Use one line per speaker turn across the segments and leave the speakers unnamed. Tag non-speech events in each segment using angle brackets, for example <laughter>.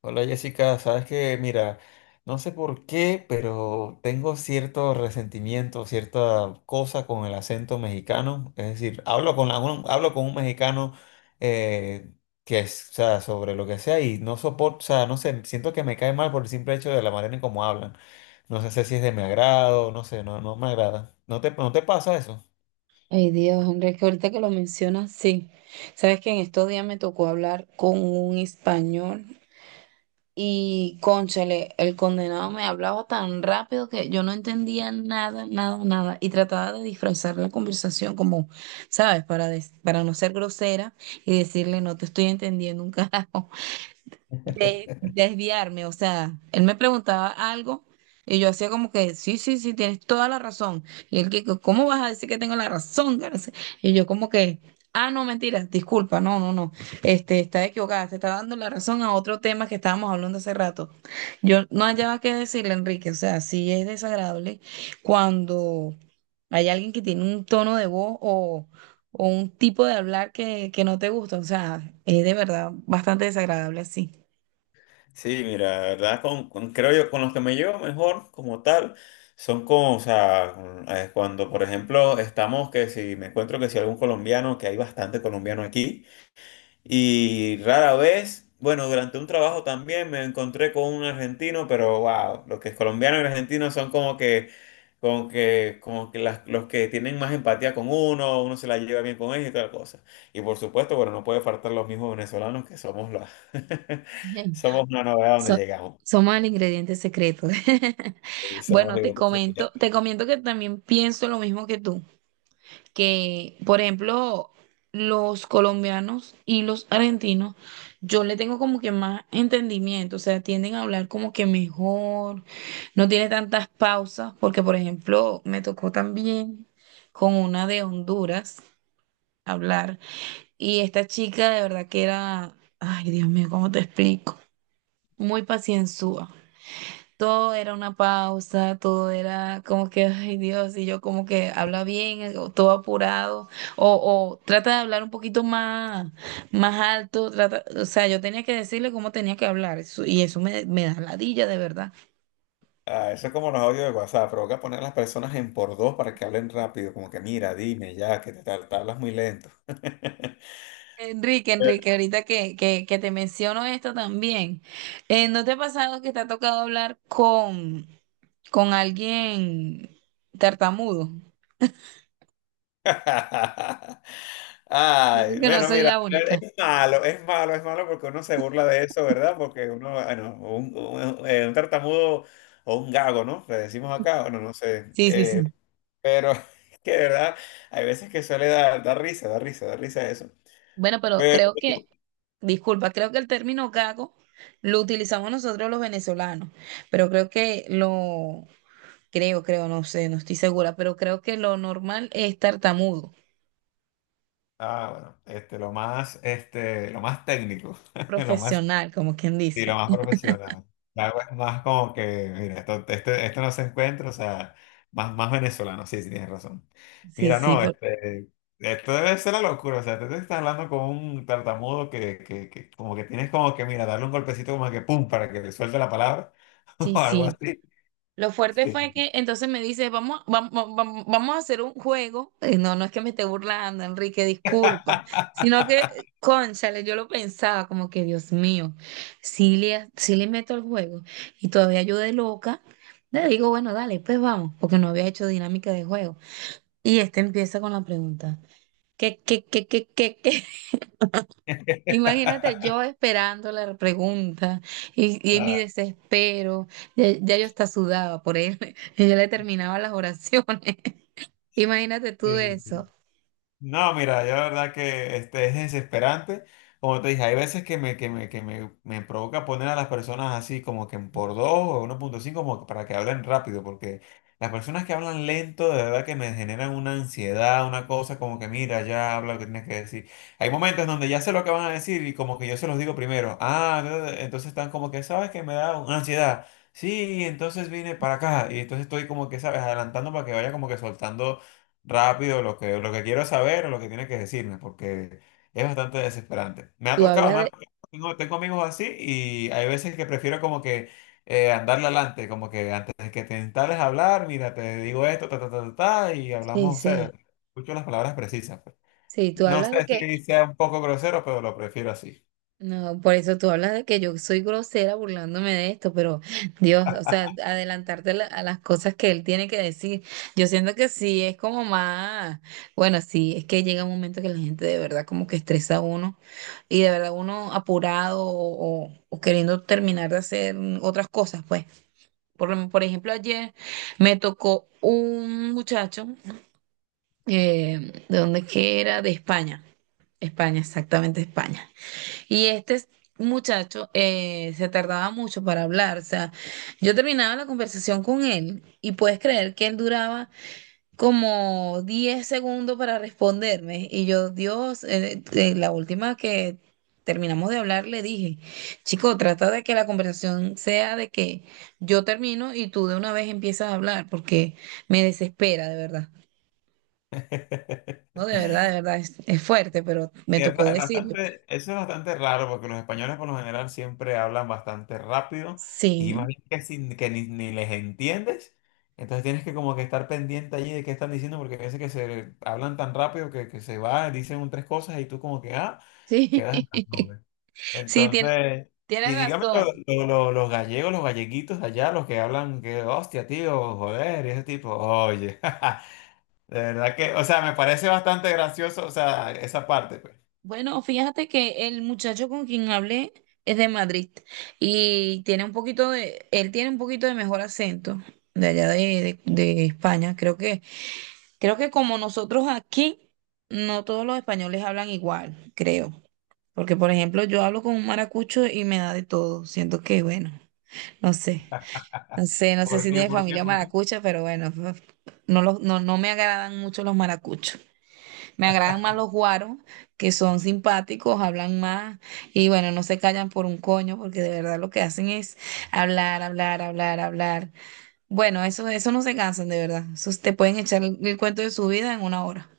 Hola Jessica, sabes que, mira, no sé por qué, pero tengo cierto resentimiento, cierta cosa con el acento mexicano. Es decir, hablo con, hablo con un mexicano eh, que es, o sea, sobre lo que sea y no soporto, o sea, no sé, siento que me cae mal por el simple hecho de la manera en cómo hablan. No sé si es de mi agrado, no sé, no, no me agrada. ¿No te pasa eso?
Ay, Dios, Andrés, que ahorita que lo mencionas, sí. Sabes que en estos días me tocó hablar con un español y, cónchale, el condenado me hablaba tan rápido que yo no entendía nada, nada, nada. Y trataba de disfrazar la conversación como, ¿sabes? Para, para no ser grosera y decirle, no te estoy entendiendo un <laughs> carajo de desviarme. O sea, él me preguntaba algo y yo hacía como que, sí, sí, sí, tienes toda la razón. Y él que, ¿cómo vas a decir que tengo la razón? Que no. Y yo como que, ah, no, mentira, disculpa, no, no, no. Este, está equivocada, te está dando la razón a otro tema que estábamos hablando hace rato. Yo no hallaba qué decirle, Enrique. O sea, sí es desagradable cuando hay alguien que tiene un tono de voz o un tipo de hablar que no te gusta, o sea, es de verdad bastante desagradable así.
Sí, mira, la verdad, creo yo, con los que me llevo mejor como tal, son como, o sea, cuando, por ejemplo, estamos, que si me encuentro que si algún colombiano, que hay bastante colombiano aquí, y rara vez, bueno, durante un trabajo también me encontré con un argentino, pero wow, los que es colombiano y argentinos son como que, como que, las- los que tienen más empatía con uno, uno se la lleva bien con ellos y tal cosa. Y por supuesto, bueno, no puede faltar los mismos venezolanos que somos los, <laughs>
<laughs>
somos una novedad donde
So-
llegamos.
Somos el ingrediente secreto.
Y
<laughs>
somos
Bueno, te
igual. Que-
comento, te comento que también pienso lo mismo que tú, que por ejemplo, los colombianos y los argentinos, yo le tengo como que más entendimiento, o sea, tienden a hablar como que mejor, no tiene tantas pausas, porque por ejemplo, me tocó también con una de Honduras hablar, y esta chica de verdad que era, ay Dios mío, ¿cómo te explico? Muy pacienzúa. Todo era una pausa, todo era como que, ay Dios, y yo como que habla bien, o todo apurado, o trata de hablar un poquito más, más alto, trata, o sea, yo tenía que decirle cómo tenía que hablar, y eso me da ladilla de verdad.
Ah, eso es como los audios de WhatsApp, provoca poner a las personas en por dos para que hablen rápido, como que mira, dime ya, que te hablas muy lento.
Enrique, Enrique, ahorita que te menciono esto también, ¿no te ha pasado que te ha tocado hablar con alguien tartamudo?
<laughs>
Dicen
Ay,
que no
bueno,
soy
mira,
la única.
es malo porque uno se burla de eso, ¿verdad? Porque uno, bueno, un tartamudo o un gago, ¿no? Le decimos acá, bueno, no sé.
Sí, sí, sí.
Pero <laughs> es que de verdad, hay veces que suele dar risa eso.
Bueno, pero
Pero,
creo que, disculpa, creo que el término gago lo utilizamos nosotros los venezolanos, pero creo que lo, creo, no sé, no estoy segura, pero creo que lo normal es tartamudo,
ah, bueno, lo más, lo más técnico, <laughs> lo más.
profesional, como quien
Y lo
dice.
más profesional. La agua es más como que, mira, esto, esto no se encuentra, o sea, más venezolano, sí, sí, tienes razón.
Sí,
Mira,
sí,
no, esto debe ser la locura, o sea, tú te estás hablando con un tartamudo que como que tienes como que, mira, darle un golpecito como que pum, para que le suelte la palabra, <laughs>
sí,
o algo
sí.
así.
Lo fuerte fue
Sí.
que entonces me dice, vamos, vamos, vamos, vamos a hacer un juego. No, no es que me esté burlando, Enrique, disculpa. Sino que,
<laughs>
cónchale, yo lo pensaba como que, Dios mío, si le, sí le meto el juego. Y todavía yo de loca, le digo, bueno, dale, pues vamos, porque no había hecho dinámica de juego. Y este empieza con la pregunta, ¿qué, qué, qué, qué, qué, qué? Imagínate yo esperando la pregunta y mi
Ah,
desespero, ya, ya yo hasta sudaba por él, <laughs> y yo le terminaba las oraciones. <laughs> Imagínate tú
sí, sí.
eso,
No, mira, yo la verdad que este, es desesperante. Como te dije, hay veces que me provoca poner a las personas así como que en por dos o uno punto cinco como que para que hablen rápido, porque las personas que hablan lento de verdad que me generan una ansiedad, una cosa como que mira, ya habla lo que tienes que decir. Hay momentos donde ya sé lo que van a decir y como que yo se los digo primero. Ah, da, da, entonces están como que, ¿sabes que me da una ansiedad? Sí, entonces vine para acá y entonces estoy como que, ¿sabes? Adelantando para que vaya como que soltando rápido lo que quiero saber o lo que tiene que decirme, porque es bastante desesperante.
tú hablas
Me ha
de,
tocado, tengo amigos así y hay veces que prefiero como que andarle adelante, como que antes de que te instales a hablar, mira, te digo esto, ta, ta, ta, ta, ta, y
sí,
hablamos, o sea,
sí,
escucho las palabras precisas pues.
sí, tú
No
hablas de
sé
que.
si sea un poco grosero, pero lo prefiero así.
No, por eso tú hablas de que yo soy grosera burlándome de esto, pero Dios, o sea, adelantarte a las cosas que él tiene que decir. Yo siento que sí, es como más, bueno, sí, es que llega un momento que la gente de verdad como que estresa a uno y de verdad uno apurado o queriendo terminar de hacer otras cosas, pues. Por ejemplo, ayer me tocó un muchacho, ¿de dónde es que era? De España, España, exactamente España. Y este muchacho se tardaba mucho para hablar. O sea, yo terminaba la conversación con él y puedes creer que él duraba como 10 segundos para responderme. Y yo, Dios, la última que terminamos de hablar le dije, chico, trata de que la conversación sea de que yo termino y tú de una vez empiezas a hablar porque me desespera, de verdad.
<laughs>
No, de verdad, es fuerte, pero me
Y
tocó
es
decirle, pues.
bastante, eso es bastante raro porque los españoles por lo general siempre hablan bastante rápido y más
Sí,
bien que, sin, que ni, ni les entiendes. Entonces tienes que como que estar pendiente allí de qué están diciendo porque a veces que se hablan tan rápido que se va, dicen un, tres cosas y tú como que, ah,
sí.
quedas en las
<laughs>
nubes.
Sí, tiene
Entonces, y
Tienes
dígame
razón.
los gallegos, los galleguitos de allá, los que hablan que, hostia, tío, joder, y ese tipo, oye, <laughs> de verdad que, o sea, me parece bastante gracioso, o sea, esa parte pues.
Bueno, fíjate que el muchacho con quien hablé es de Madrid y tiene un poquito de, él tiene un poquito de mejor acento de allá de, de España. Creo que como nosotros aquí, no todos los españoles hablan igual, creo. Porque, por ejemplo, yo hablo con un maracucho y me da de todo. Siento que, bueno, no sé, no sé
¿Por
si
qué?
tiene
¿Por qué?
familia
¿Por qué?
maracucha, pero bueno, no, me agradan mucho los maracuchos. Me agradan más los guaros, que son simpáticos, hablan más y bueno, no se callan por un coño, porque de verdad lo que hacen es hablar, hablar, hablar, hablar. Bueno, eso no se cansan de verdad. Esos te pueden echar el cuento de su vida en una hora.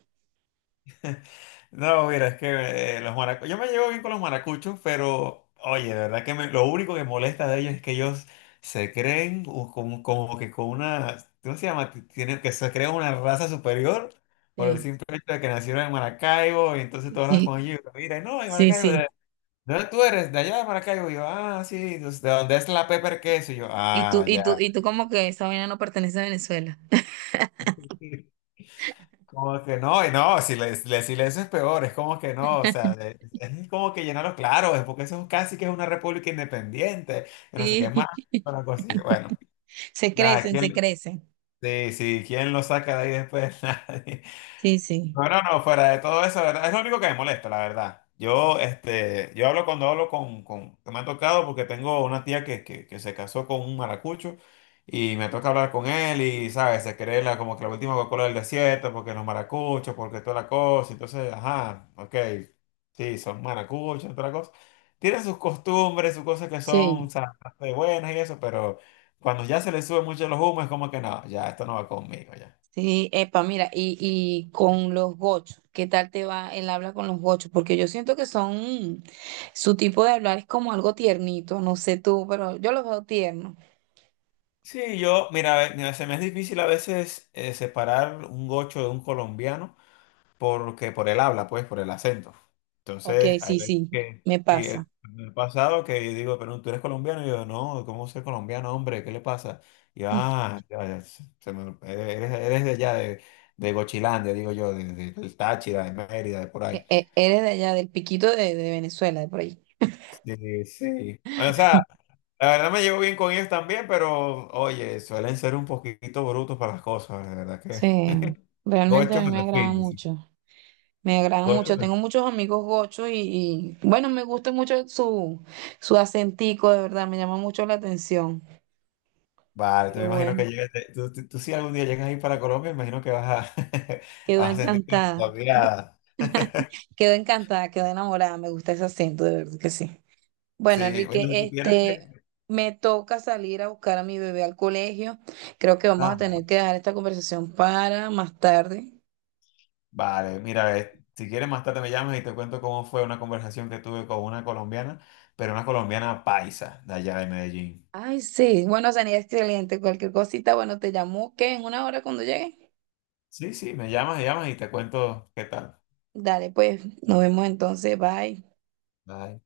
<laughs> No, mira, es que los maracuchos, yo me llevo bien con los maracuchos, pero oye, de verdad que lo único que molesta de ellos es que ellos se creen como, como que con una, ¿cómo se llama? Tienen, que se creen una raza superior por el
Sí,
simple hecho de que nacieron en Maracaibo y entonces todos hablas
y-
con ellos, y mira, no, en
sí,
Maracaibo,
sí.
¿de ¿dónde tú eres? De allá de Maracaibo, y yo, ah, sí, entonces, ¿de dónde es la pepper queso? Y yo,
Y tú,
ah,
y tú,
ya.
y tú como que esa vaina no pertenece a Venezuela.
Como que no, y no, si le- eso es peor, es como que no, o sea,
<laughs>
es como que llenarlo claro es porque eso es casi que es una república independiente, y no sé qué
Sí,
más,
<laughs>
una cosa así. Bueno,
se
nada,
crecen, se
¿quién,
crecen.
sí, sí, ¿quién lo saca de ahí después? <laughs> Nadie.
Sí, sí.
No, fuera de todo eso, ¿verdad? Es lo único que me molesta, la verdad. Yo, este, yo hablo cuando hablo con, que me ha tocado porque tengo una tía que se casó con un maracucho y me toca hablar con él y, ¿sabes? Se cree la, como que la última Coca-Cola del desierto porque los maracuchos, porque toda la cosa. Entonces, ajá, ok, sí, son maracuchos, toda la cosa. Tienen sus costumbres, sus cosas que
Sí.
son, ¿sabes? Bastante buenas y eso, pero cuando ya se les sube mucho los humos es como que no, ya, esto no va conmigo, ya.
Sí, epa, mira, y con los gochos, ¿qué tal te va el habla con los gochos? Porque yo siento que son, su tipo de hablar es como algo tiernito, no sé tú, pero yo los veo tiernos.
Sí, yo, mira, a ve- mira, se me es difícil a veces separar un gocho de un colombiano porque por el habla, pues, por el acento.
Ok,
Entonces, hay
sí,
veces
sí,
que,
me
sí, el
pasa.
me ha pasado que yo digo, pero tú eres colombiano, y yo, no, ¿cómo soy colombiano, hombre? ¿Qué le pasa? Y yo,
Mm,
ah, eres, eres de allá, de Gochilandia, digo yo, del Táchira, de Mérida, de por ahí.
eres de allá, del piquito de, Venezuela, de por ahí.
Sí, sí. O sea, la verdad me llevo bien con ellos también, pero oye, suelen ser un poquito brutos para las cosas, de verdad.
Sí, realmente a
Gochos
mí me
al
agrada
fin, dice.
mucho. Me agrada mucho.
Gochos al-
Tengo muchos amigos gochos y, bueno, me gusta mucho su acentico, de verdad, me llama mucho la atención.
Vale, te me
Pero
imagino
bueno,
que llegas, tú si algún día llegas ahí para Colombia, me imagino que vas a, <laughs>
quedo
vas a sentirte tu.
encantada. Quedó encantada, quedó enamorada, me gusta ese acento, de verdad que sí. Bueno,
Sí,
Enrique,
bueno, si supieras
este,
que...
me toca salir a buscar a mi bebé al colegio. Creo que vamos a
Ah,
tener
bueno.
que dejar esta conversación para más tarde.
Vale, mira, si quieres más tarde me llamas y te cuento cómo fue una conversación que tuve con una colombiana, pero una colombiana paisa de allá de Medellín.
Ay, sí, bueno, sería excelente. Cualquier cosita, bueno, te llamo que en una hora cuando llegue.
Sí, sí, me llamas y te cuento qué tal.
Dale, pues, nos vemos entonces, bye.
Bye.